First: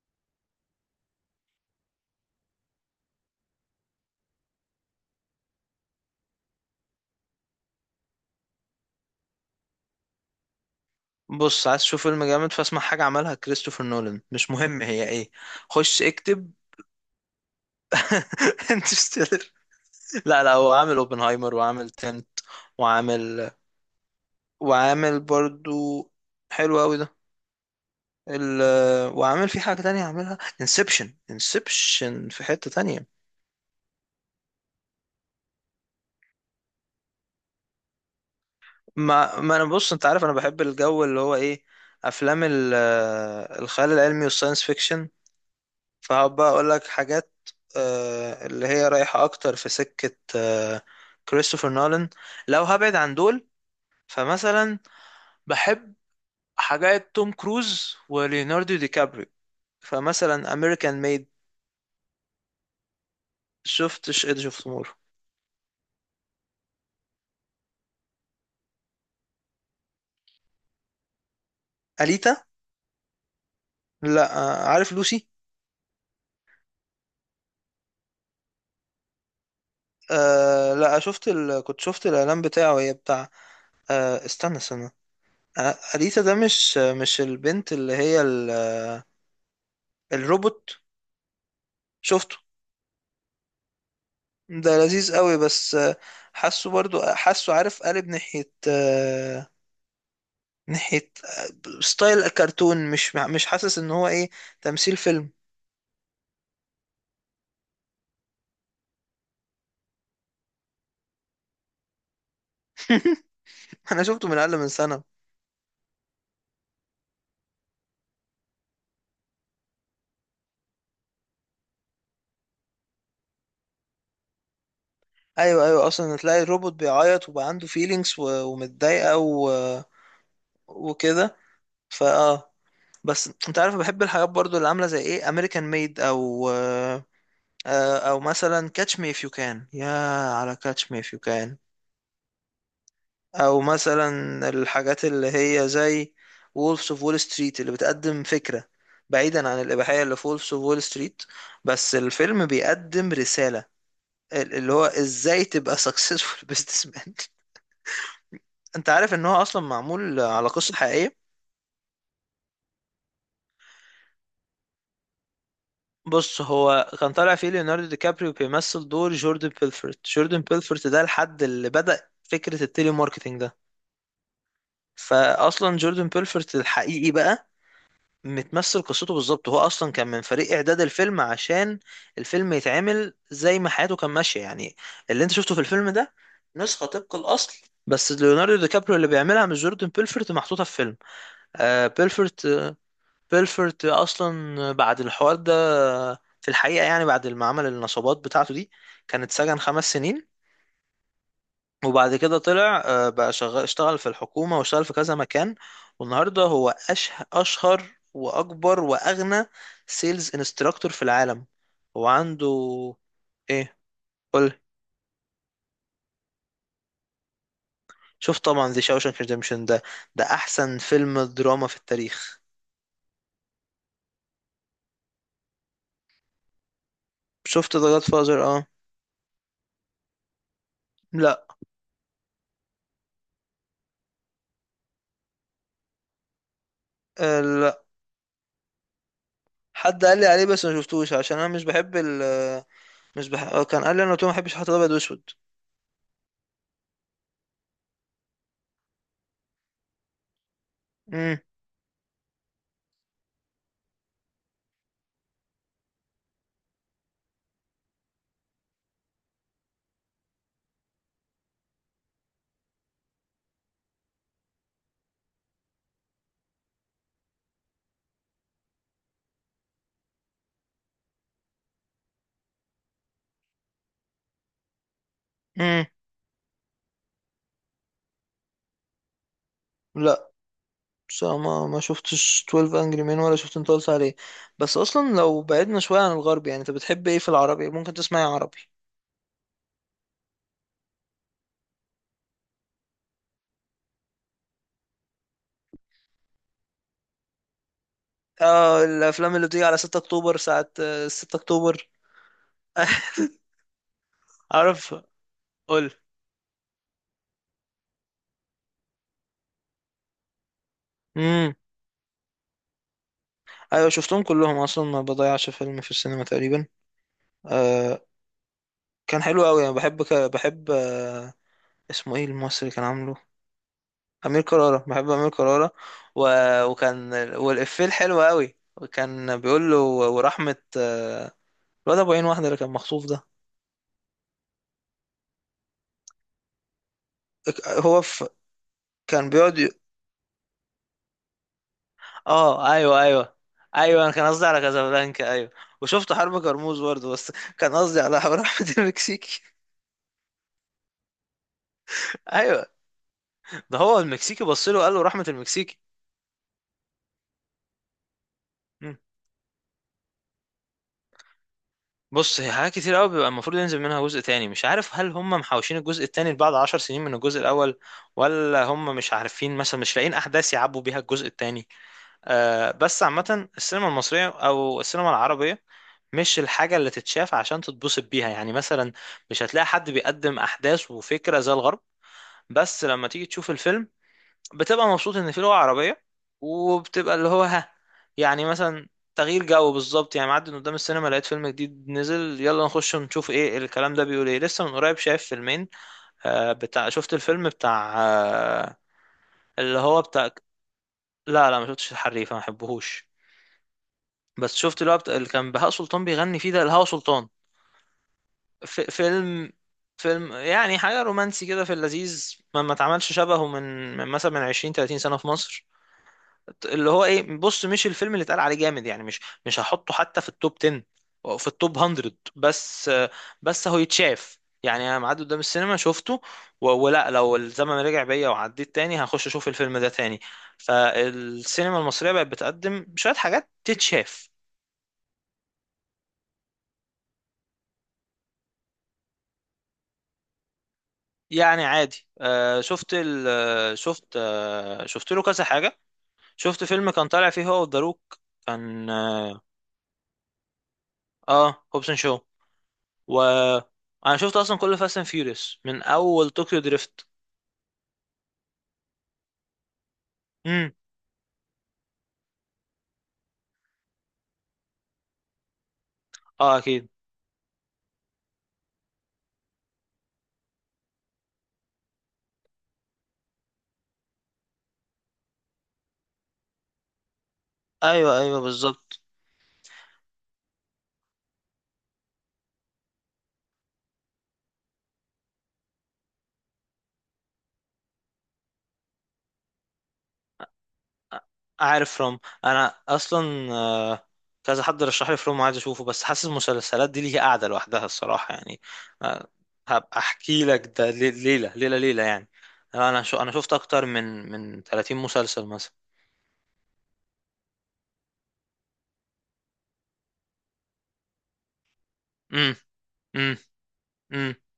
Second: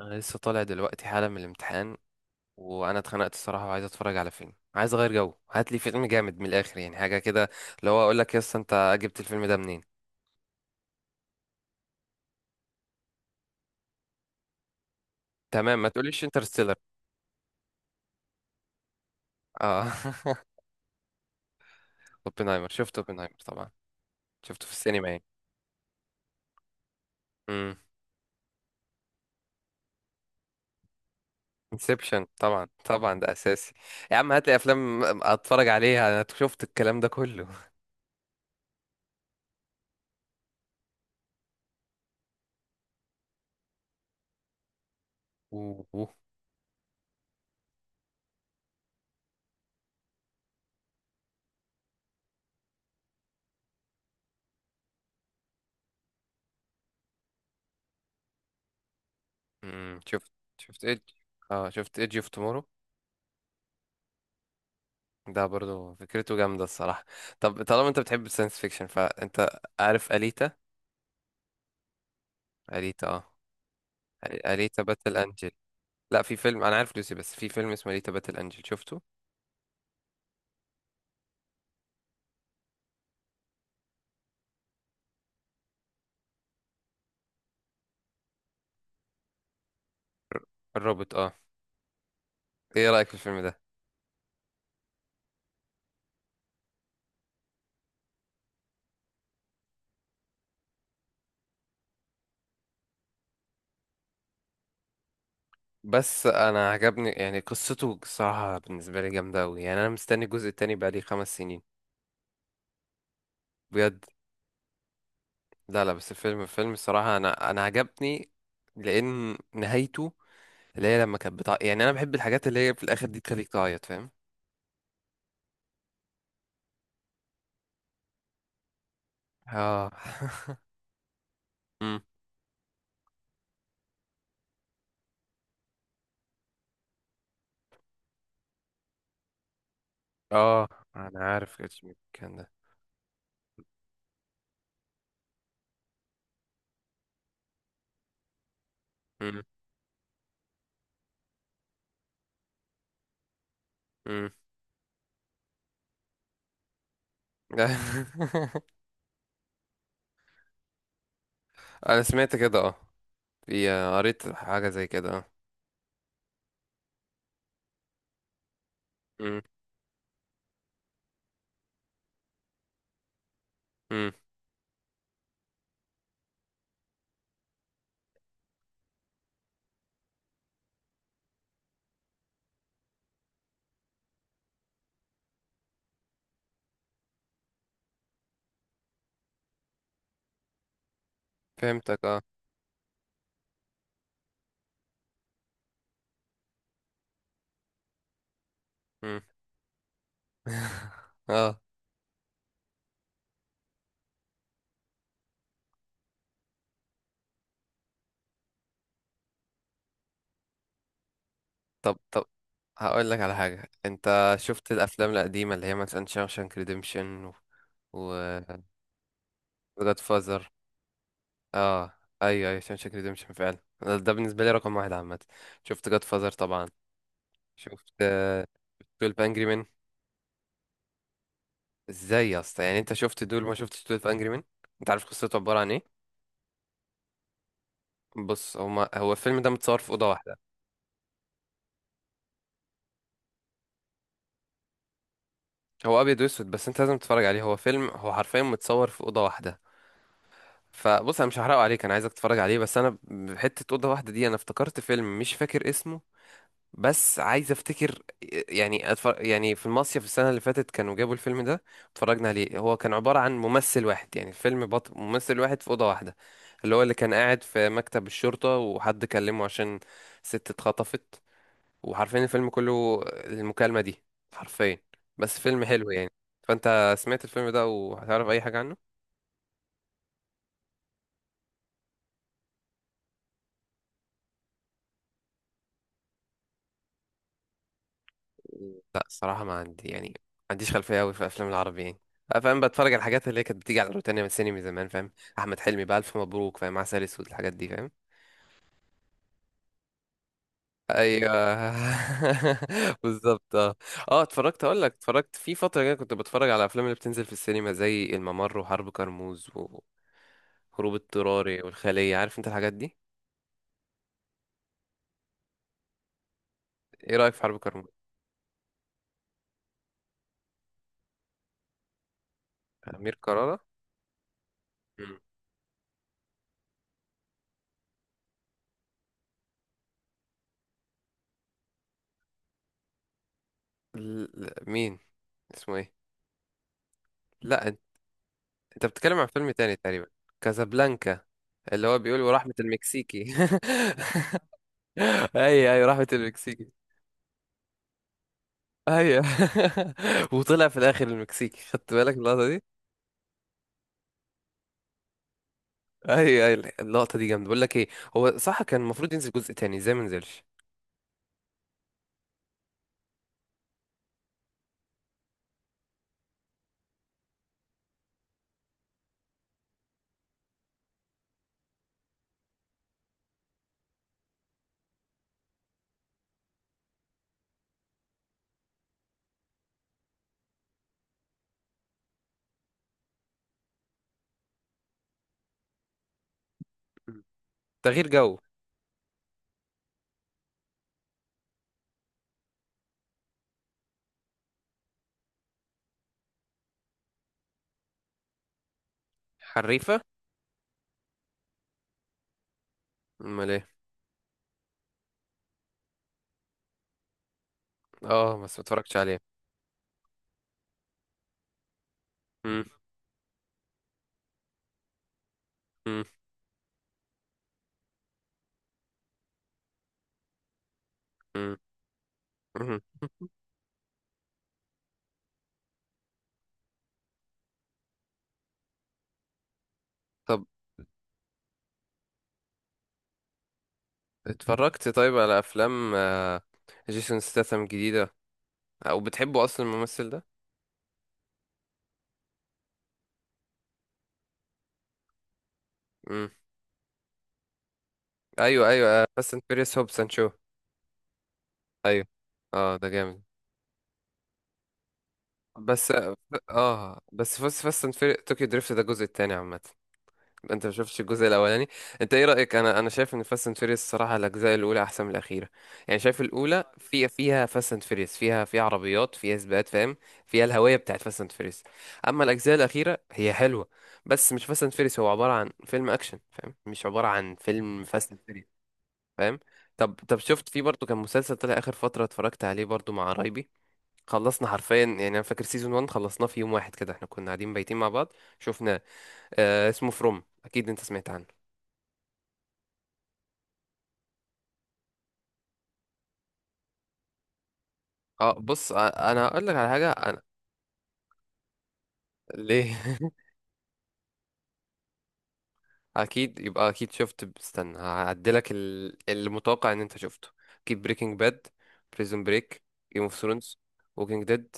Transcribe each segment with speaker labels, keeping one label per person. Speaker 1: انا لسه طالع دلوقتي حالا من الامتحان. وانا اتخنقت الصراحه وعايز اتفرج على فيلم، عايز اغير جو. هات لي فيلم جامد من الاخر، يعني حاجه كده، اللي هو اقول لك يا اسطى انت جبت الفيلم ده منين؟
Speaker 2: بص، عايز تشوف فيلم جامد؟ فاسمع حاجة عملها كريستوفر نولان، مش مهم هي ايه.
Speaker 1: تمام، ما
Speaker 2: خش
Speaker 1: تقوليش
Speaker 2: اكتب.
Speaker 1: انترستيلر.
Speaker 2: انترستيلر.
Speaker 1: اه.
Speaker 2: لا، لا، هو عامل اوبنهايمر وعامل تنت.
Speaker 1: اوبنهايمر، شفت اوبنهايمر
Speaker 2: وعامل
Speaker 1: طبعا. شفته في السينما
Speaker 2: وعامل
Speaker 1: يعني.
Speaker 2: برضو. حلو قوي ده.
Speaker 1: امم.
Speaker 2: ال... وعامل في حاجة تانية عاملها انسبشن.
Speaker 1: انسبشن،
Speaker 2: انسبشن في
Speaker 1: طبعا
Speaker 2: حتة تانية.
Speaker 1: طبعا ده اساسي. يا عم هات لي افلام اتفرج عليها، انا شفت الكلام ده كله.
Speaker 2: ما ما انا، بص، انت عارف انا بحب الجو اللي هو ايه، افلام الخيال العلمي والساينس فيكشن.
Speaker 1: اوه.
Speaker 2: فهبقى اقول لك حاجات اللي هي رايحة اكتر في سكة كريستوفر نولان. لو هبعد عن دول، فمثلا بحب حاجات توم كروز وليوناردو دي كابريو.
Speaker 1: شفت.
Speaker 2: فمثلا
Speaker 1: شفت
Speaker 2: امريكان
Speaker 1: ايدج.
Speaker 2: ميد.
Speaker 1: اه شفت ايدج اوف تومورو،
Speaker 2: شفتش ايدج اوف تومورو؟
Speaker 1: ده برضو فكرته جامدة الصراحة. طب طالما انت بتحب الساينس فيكشن، فانت عارف أليتا؟
Speaker 2: اليتا.
Speaker 1: أليتا اه.
Speaker 2: لا.
Speaker 1: أليتا
Speaker 2: عارف
Speaker 1: باتل
Speaker 2: لوسي.
Speaker 1: أنجل. لا، في فيلم انا عارف لوسي، بس في فيلم اسمه أليتا باتل أنجل، شفته؟
Speaker 2: لا، شفت كنت شفت الاعلان بتاعه، هي بتاع. استنى، استنى. اليتا ده، مش البنت اللي هي الروبوت.
Speaker 1: الروبوت اه.
Speaker 2: شفته.
Speaker 1: ايه رأيك في الفيلم ده؟
Speaker 2: ده لذيذ قوي، بس حاسه، برضو حاسه، عارف قالب ناحية ناحية ستايل كرتون. مش حاسس ان هو ايه، تمثيل فيلم.
Speaker 1: بس انا عجبني، يعني قصته الصراحة بالنسبة لي جامدة اوي. يعني انا مستني الجزء التاني بقالي خمس سنين،
Speaker 2: انا
Speaker 1: بجد.
Speaker 2: شفته من اقل من سنة.
Speaker 1: لا، بس الفيلم فيلم الصراحة انا عجبني. لان نهايته، اللي هي لما كانت بتاع، يعني انا بحب الحاجات اللي هي في الاخر دي تخليك تعيط، فاهم؟
Speaker 2: ايوه، ايوه، اصلا تلاقي الروبوت بيعيط وبقى عنده فيلينجز ومتضايقة
Speaker 1: اه.
Speaker 2: وكده. فاه. بس انت عارف بحب الحاجات برضو اللي عاملة زي ايه امريكان ميد او او مثلا كاتش مي اف يو كان، يا، على
Speaker 1: اه.
Speaker 2: كاتش مي اف يو
Speaker 1: انا عارف
Speaker 2: كان.
Speaker 1: كاتش مي كان ده.
Speaker 2: او مثلا الحاجات اللي هي زي وولفز اوف وول ستريت، اللي بتقدم فكرة،
Speaker 1: مم.
Speaker 2: بعيدا عن الإباحية اللي في وولفز اوف وول ستريت. بس الفيلم بيقدم رسالة،
Speaker 1: مم.
Speaker 2: اللي هو ازاي تبقى سكسسفول بزنس مان. انت عارف ان هو اصلا معمول على قصة حقيقية؟
Speaker 1: انا سمعت كده اه. في قريت حاجة زي كده اه.
Speaker 2: بص، هو كان طالع فيه ليوناردو دي كابريو بيمثل دور
Speaker 1: مم.
Speaker 2: جوردن بيلفورت. جوردن بيلفورت ده الحد اللي بدأ فكرة التيلي ماركتينج ده.
Speaker 1: مم.
Speaker 2: فاصلا جوردن بيلفورت الحقيقي بقى متمثل قصته بالظبط. هو اصلا كان من فريق اعداد الفيلم عشان الفيلم يتعمل زي ما حياته كان ماشيه يعني. اللي انت شفته في الفيلم ده نسخه طبق الاصل. بس ليوناردو دي كابريو اللي بيعملها مش جوردن بيلفورت محطوطه في فيلم.
Speaker 1: فهمتك اه.
Speaker 2: بيلفورت. بيلفورت اصلا بعد الحوار ده، في الحقيقه يعني، بعد ما عمل النصابات بتاعته دي،
Speaker 1: مم.
Speaker 2: كان اتسجن خمس سنين.
Speaker 1: اه.
Speaker 2: وبعد كده طلع، بقى شغال، اشتغل في الحكومة واشتغل في كذا مكان. والنهاردة هو أشهر وأكبر وأغنى سيلز انستراكتور في العالم.
Speaker 1: طب
Speaker 2: هو
Speaker 1: طب،
Speaker 2: عنده.
Speaker 1: هقول لك على حاجة،
Speaker 2: إيه،
Speaker 1: انت
Speaker 2: قول.
Speaker 1: شفت الافلام القديمة اللي هي مثلا شاوشانك ريديمشن و، و
Speaker 2: شوف، طبعا ذا شاوشانك ريديمشن ده
Speaker 1: جاد
Speaker 2: ده
Speaker 1: فازر؟
Speaker 2: أحسن فيلم دراما في
Speaker 1: اه.
Speaker 2: التاريخ.
Speaker 1: ايوه ايوه، شاوشانك ريديمشن فعلا، ده بالنسبة لي رقم واحد عامة. شفت جاد فازر طبعا.
Speaker 2: شفت ذا
Speaker 1: شفت
Speaker 2: جاد فازر. اه.
Speaker 1: 12 Angry Men؟
Speaker 2: لا.
Speaker 1: ازاي يا اسطى يعني انت شفت دول ما شفتش دول في انجري مان؟ انت عارف قصته عباره عن ايه؟
Speaker 2: لا،
Speaker 1: بص، هو الفيلم ده متصور في
Speaker 2: حد
Speaker 1: اوضه
Speaker 2: قال لي
Speaker 1: واحده.
Speaker 2: عليه بس ما شفتوش عشان انا مش بحب ال مش بح... آه، كان قال لي، انا قلت له ما بحبش الحاجات الابيض واسود.
Speaker 1: هو ابيض واسود، بس انت لازم تتفرج عليه، هو فيلم، هو حرفيا متصور في اوضه واحده. فبص، انا
Speaker 2: امم
Speaker 1: مش هحرقه عليك، انا عايزك تتفرج عليه. بس انا بحته اوضه واحده دي، انا افتكرت فيلم مش فاكر اسمه، بس عايز افتكر. يعني في المصيف السنه اللي فاتت كانوا جابوا الفيلم ده، اتفرجنا عليه. هو كان عباره عن ممثل واحد، ممثل واحد في اوضه واحده، اللي هو اللي كان قاعد في مكتب الشرطه وحد كلمه عشان ست اتخطفت، وحرفيا الفيلم كله المكالمه دي، حرفيا. بس فيلم
Speaker 2: امم
Speaker 1: حلو يعني. فانت سمعت الفيلم ده وهتعرف اي حاجه عنه؟
Speaker 2: لا. بس ما شفتش 12 انجري مين ولا شفت انت قلت عليه. بس اصلا لو بعدنا شويه عن الغرب، يعني انت بتحب ايه في العربي؟ ممكن تسمعي عربي؟
Speaker 1: لا الصراحه ما عندي، يعني ما عنديش خلفيه قوي في افلام العربي يعني. فاهم، بتفرج على الحاجات اللي هي كانت بتيجي على روتانا من السينما زمان، فاهم. احمد حلمي بقى، الف مبروك فاهم، عسل اسود، الحاجات دي فاهم.
Speaker 2: اه. الافلام اللي بتيجي على 6 اكتوبر، ساعه
Speaker 1: ايوه.
Speaker 2: 6 اكتوبر.
Speaker 1: بالظبط اه. اه اتفرجت، اقول لك،
Speaker 2: عارف،
Speaker 1: اتفرجت في فتره
Speaker 2: قول.
Speaker 1: كده كنت بتفرج على الافلام اللي بتنزل في السينما زي الممر وحرب كرموز وهروب
Speaker 2: امم
Speaker 1: اضطراري والخليه، عارف انت الحاجات دي.
Speaker 2: ايوه، شفتهم كلهم، اصلا ما بضيعش فيلم في السينما تقريبا.
Speaker 1: ايه رايك في حرب كرموز؟
Speaker 2: آه كان حلو قوي. انا بحب بحب اسمه ايه الممثل اللي كان
Speaker 1: امير
Speaker 2: عامله؟
Speaker 1: كرارة.
Speaker 2: امير كرارة. بحب
Speaker 1: مم.
Speaker 2: امير كرارة. و... وكان والافيه الحلو قوي، وكان بيقول له ورحمه، الواد ابو عين واحد اللي كان مخطوف ده.
Speaker 1: مين؟ اسمه ايه؟ لا
Speaker 2: هو في،
Speaker 1: انت بتتكلم عن
Speaker 2: كان
Speaker 1: فيلم
Speaker 2: بيقعد
Speaker 1: تاني تقريبا. كازابلانكا، اللي هو بيقول رحمة
Speaker 2: اه، ايوه،
Speaker 1: المكسيكي.
Speaker 2: ايوه. ايوه، انا كان قصدي على كازابلانكا، ايوه.
Speaker 1: ايوه ايوه، رحمة
Speaker 2: وشفت حرب
Speaker 1: المكسيكي.
Speaker 2: كرموز برضه، بس كان قصدي على حرب رحمة
Speaker 1: ايوه.
Speaker 2: المكسيكي.
Speaker 1: وطلع في الاخر المكسيكي، خدت بالك من اللقطة دي؟
Speaker 2: ايوه. ده هو المكسيكي، بص له وقال له، رحمة المكسيكي.
Speaker 1: ايوه ايوه اللقطة دي جامدة. بقول لك ايه، هو صح كان
Speaker 2: مم.
Speaker 1: المفروض ينزل جزء تاني، ازاي ما نزلش؟
Speaker 2: بص، هي حاجات كتير قوي بيبقى المفروض ينزل منها جزء تاني. مش عارف هل هم محوشين الجزء التاني بعد عشر سنين من الجزء الاول، ولا هم مش عارفين مثلا مش لاقيين احداث يعبوا بيها الجزء التاني. بس عامة السينما المصرية أو السينما العربية مش الحاجة اللي تتشاف عشان تتبسط بيها، يعني مثلا مش هتلاقي حد بيقدم أحداث وفكرة زي الغرب. بس لما تيجي تشوف الفيلم بتبقى مبسوط إن في لغة عربية، وبتبقى
Speaker 1: مم.
Speaker 2: اللي هو، ها،
Speaker 1: تغيير جو.
Speaker 2: يعني مثلا، تغيير جو بالظبط. يعني معدي من قدام السينما لقيت فيلم جديد نزل، يلا نخش ونشوف ايه الكلام ده بيقول ايه. لسه من قريب شايف فيلمين، بتاع، شفت الفيلم بتاع اللي
Speaker 1: حريفة.
Speaker 2: هو بتاع. لا، لا، ما شفتش الحريفة، ما بحبهوش.
Speaker 1: امال ايه؟
Speaker 2: بس شفت اللي هو اللي كان بهاء سلطان بيغني فيه، ده الهوا سلطان.
Speaker 1: اه بس ما
Speaker 2: ف...
Speaker 1: اتفرجتش عليه.
Speaker 2: فيلم فيلم، يعني حاجة رومانسي كده، في اللذيذ، ما
Speaker 1: مم،
Speaker 2: ما اتعملش شبهه من مثلا من 20 30 سنة في مصر.
Speaker 1: مم،
Speaker 2: اللي هو ايه، بص، مش الفيلم اللي اتقال عليه جامد، يعني مش هحطه حتى في التوب 10 او في
Speaker 1: مم،
Speaker 2: التوب 100.
Speaker 1: مم.
Speaker 2: بس بس هو يتشاف، يعني انا معدي قدام السينما شفته. ولا لو الزمن رجع بيا وعديت تاني هخش اشوف الفيلم ده تاني.
Speaker 1: طب
Speaker 2: فالسينما المصرية بقت بتقدم شوية حاجات تتشاف.
Speaker 1: اتفرجت طيب على افلام جيسون ستاثام جديدة؟ او بتحبه اصلا الممثل
Speaker 2: يعني عادي. شفت ال آه، شفت شفت له كذا حاجة.
Speaker 1: ده؟
Speaker 2: شفت فيلم كان طالع فيه هو وداروك.
Speaker 1: ايوه
Speaker 2: كان
Speaker 1: ايوه، بس انت فيريس هوب سانشو.
Speaker 2: هوبسون
Speaker 1: ايوه.
Speaker 2: شو.
Speaker 1: اه ده
Speaker 2: و،
Speaker 1: جامد.
Speaker 2: انا شفت اصلا كل فاست اند فيوريوس من
Speaker 1: بس اه،
Speaker 2: اول طوكيو دريفت.
Speaker 1: بس فاست اند فيريس طوكيو دريفت ده الجزء التاني عامه. انت ما
Speaker 2: امم
Speaker 1: شفتش الجزء الاولاني؟ انت ايه رايك، انا شايف ان فاست اند فيريس الصراحه الاجزاء الاولى احسن من الاخيره. يعني شايف
Speaker 2: اه،
Speaker 1: الاولى
Speaker 2: اكيد.
Speaker 1: فيها فاست اند فيريس، فيها عربيات، فيها سباقات، فاهم؟ فيها الهويه بتاعت فاست اند فيريس. اما الاجزاء الاخيره هي حلوه، بس مش فاست اند فيريس، هو عباره عن فيلم اكشن فاهم، مش عباره عن فيلم فاست
Speaker 2: ايوه، ايوه،
Speaker 1: اند.
Speaker 2: بالظبط.
Speaker 1: فاهم؟ طب طب، شفت في برضه كان مسلسل طلع اخر فتره، اتفرجت عليه برضه مع قرايبي، خلصنا حرفيا. يعني انا فاكر سيزون 1 خلصناه في يوم واحد كده، احنا كنا قاعدين بايتين مع بعض، شفناه. آه اسمه فروم، اكيد انت سمعت عنه.
Speaker 2: عارف فروم. انا اصلا كذا حد رشح لي فروم وعايز اشوفه، بس حاسس المسلسلات دي ليها قاعدة لوحدها
Speaker 1: اه
Speaker 2: الصراحة يعني.
Speaker 1: بص، انا
Speaker 2: آه
Speaker 1: هقول لك على حاجه
Speaker 2: هبقى
Speaker 1: انا.
Speaker 2: احكي لك ده ليلة ليلة ليلة يعني.
Speaker 1: ليه؟
Speaker 2: انا شفت اكتر من 30 مسلسل مثلا.
Speaker 1: اكيد يبقى، اكيد شفت، استنى هعدلك المتوقع ان انت شفته. اكيد بريكنج باد، بريزون بريك، جيم اوف
Speaker 2: امم
Speaker 1: ثرونز. ووكينج
Speaker 2: امم
Speaker 1: ديد،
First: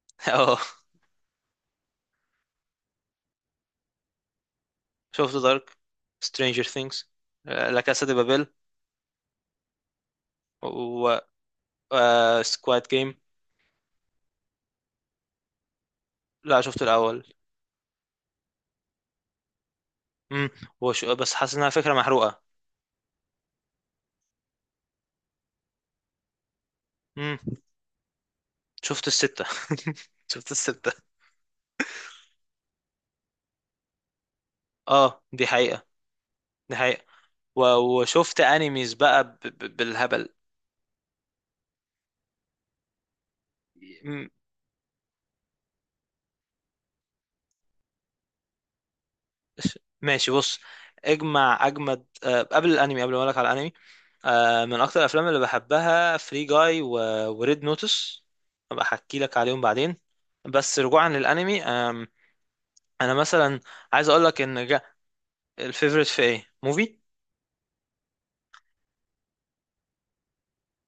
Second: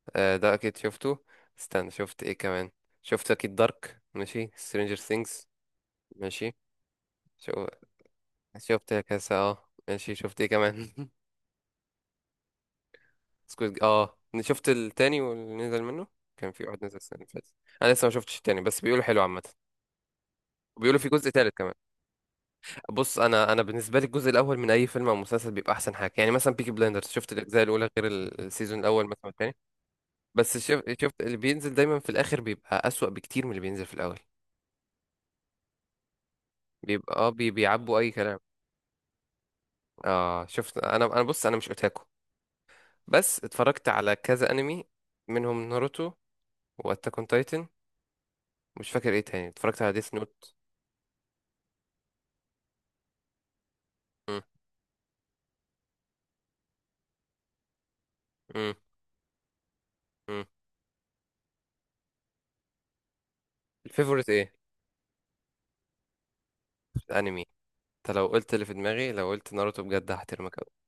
Speaker 1: ده
Speaker 2: اه،
Speaker 1: اكيد شفته. استنى شفت ايه كمان؟ شفت اكيد دارك، ماشي، سترينجر
Speaker 2: شفت
Speaker 1: ثينجز؟
Speaker 2: دارك،
Speaker 1: ماشي.
Speaker 2: سترينجر ثينجز.
Speaker 1: شو؟
Speaker 2: لا كاسا دي بابيل،
Speaker 1: شفت كاسة، اه ماشي. شفت ايه كمان؟
Speaker 2: و سكواد جيم.
Speaker 1: سكوت، اه شفت التاني واللي نزل منه، كان
Speaker 2: لا،
Speaker 1: في
Speaker 2: شفت
Speaker 1: واحد نزل السنة
Speaker 2: الاول.
Speaker 1: اللي فاتت. انا لسه ما شفتش التاني بس بيقولوا حلو عامة.
Speaker 2: امم
Speaker 1: بيقولوا في جزء
Speaker 2: بس
Speaker 1: تالت
Speaker 2: حاسس انها
Speaker 1: كمان.
Speaker 2: فكره محروقه.
Speaker 1: بص، انا بالنسبة لي الجزء الاول من اي فيلم او مسلسل بيبقى احسن حاجة. يعني مثلا بيكي بلايندرز، شفت
Speaker 2: امم
Speaker 1: الاجزاء الاولى غير السيزون الاول
Speaker 2: شفت
Speaker 1: مثلا
Speaker 2: السته.
Speaker 1: التاني.
Speaker 2: شفت
Speaker 1: بس
Speaker 2: السته.
Speaker 1: شفت اللي بينزل دايما في الاخر بيبقى اسوأ بكتير من اللي بينزل في الاول.
Speaker 2: اه، دي حقيقه، دي حقيقه.
Speaker 1: بيبقى اه، بيعبوا اي كلام.
Speaker 2: وشفت انيميز بقى بالهبل.
Speaker 1: اه شفت، انا بص انا مش اوتاكو، بس اتفرجت على
Speaker 2: مم.
Speaker 1: كذا انمي، منهم ناروتو، واتاك اون تايتن. مش فاكر ايه تاني، اتفرجت على ديث
Speaker 2: ماشي،
Speaker 1: نوت.
Speaker 2: بص. اجمد، قبل الانمي، قبل ما اقول لك على الانمي، من اكتر الافلام اللي بحبها فري جاي وريد نوتس. ابقى احكي لك عليهم بعدين. بس رجوعا للانمي، انا مثلا، عايز اقول
Speaker 1: الفيفوريت
Speaker 2: لك
Speaker 1: ايه؟
Speaker 2: ان الفيفوريت في ايه موفي؟
Speaker 1: الانمي. انت لو قلت اللي في دماغي، لو قلت ناروتو بجد هحترمك قوي.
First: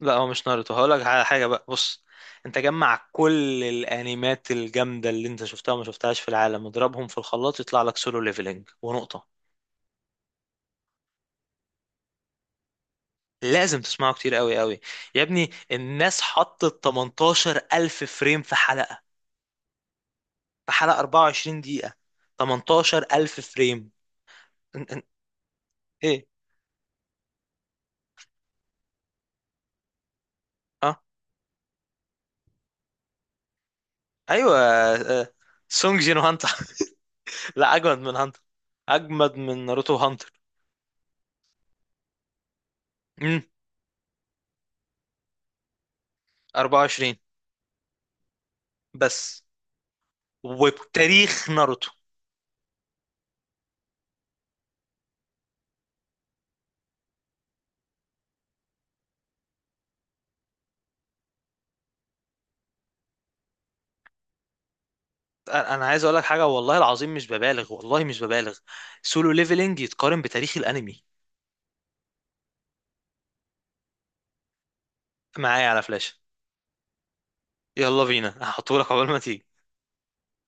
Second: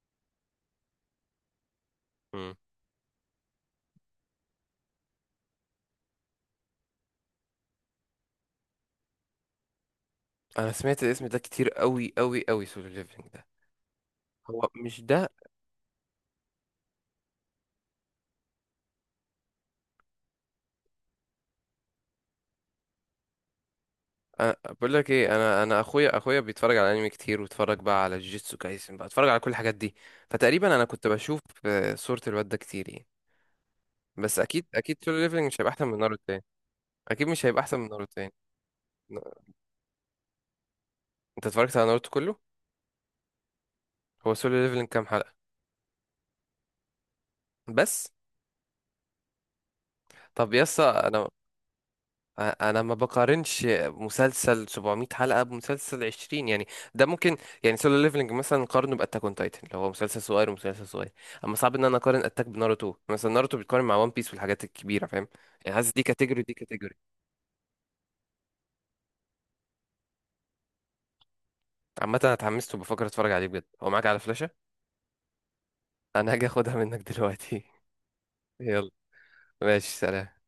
Speaker 2: لا، هو مش ناruto. هقول لك على حاجه بقى، بص.
Speaker 1: مم.
Speaker 2: انت جمع كل الانيمات الجامده اللي انت شفتها وما شفتهاش في العالم، اضربهم في الخلاط يطلع لك سولو ليفلنج ونقطه.
Speaker 1: انا سمعت الاسم ده كتير قوي قوي قوي، سولو ليفلينج ده.
Speaker 2: لازم تسمعه كتير قوي
Speaker 1: هو
Speaker 2: قوي.
Speaker 1: مش
Speaker 2: يا
Speaker 1: ده؟
Speaker 2: ابني، الناس حطت 18000 فريم في حلقه. في حلقة 24 دقيقة، 18000 فريم.
Speaker 1: أنا
Speaker 2: إن-
Speaker 1: بقول
Speaker 2: إن-
Speaker 1: لك ايه، انا اخويا
Speaker 2: ايه،
Speaker 1: اخويا بيتفرج على انمي كتير، واتفرج على جيتسو كايسن، اتفرج على كل الحاجات دي. فتقريبا انا
Speaker 2: اه،
Speaker 1: كنت بشوف صورة الواد ده كتير يعني. بس
Speaker 2: ايوه،
Speaker 1: اكيد اكيد سولو ليفلينج مش هيبقى احسن من
Speaker 2: سونج جين
Speaker 1: ناروتو تاني.
Speaker 2: هانتر.
Speaker 1: اكيد مش هيبقى
Speaker 2: لا،
Speaker 1: احسن من
Speaker 2: اجمد
Speaker 1: ناروتو
Speaker 2: من
Speaker 1: تاني.
Speaker 2: هانتر، اجمد من ناروتو هانتر.
Speaker 1: انت اتفرجت على ناروتو كله؟
Speaker 2: امم
Speaker 1: هو سولو ليفلينج كام حلقة؟
Speaker 2: 24
Speaker 1: بس؟
Speaker 2: بس.
Speaker 1: طب يا اسطى انا،
Speaker 2: وبتاريخ ناروتو،
Speaker 1: انا ما بقارنش مسلسل 700 حلقه بمسلسل 20 يعني، ده ممكن. يعني سولو ليفلنج مثلا نقارنه باتاك اون تايتن، لو هو مسلسل صغير ومسلسل صغير. اما صعب ان انا اقارن اتاك بناروتو مثلا، ناروتو بيتقارن مع وان بيس والحاجات الكبيره، فاهم؟
Speaker 2: انا
Speaker 1: يعني
Speaker 2: أنا
Speaker 1: حاسس دي
Speaker 2: عايز اقول لك
Speaker 1: كاتيجوري،
Speaker 2: حاجه،
Speaker 1: دي
Speaker 2: والله
Speaker 1: كاتيجوري.
Speaker 2: العظيم مش ببالغ، والله مش ببالغ. سولو ليفلينج يتقارن بتاريخ الانمي.
Speaker 1: عامه انا اتحمست وبفكر اتفرج عليه بجد. هو معاك على فلاشه؟
Speaker 2: معايا على فلاش.
Speaker 1: انا هاجي اخدها منك دلوقتي.
Speaker 2: يلا بينا، هحطه لك
Speaker 1: يلا.
Speaker 2: قبل ما تيجي.
Speaker 1: ماشي سلام.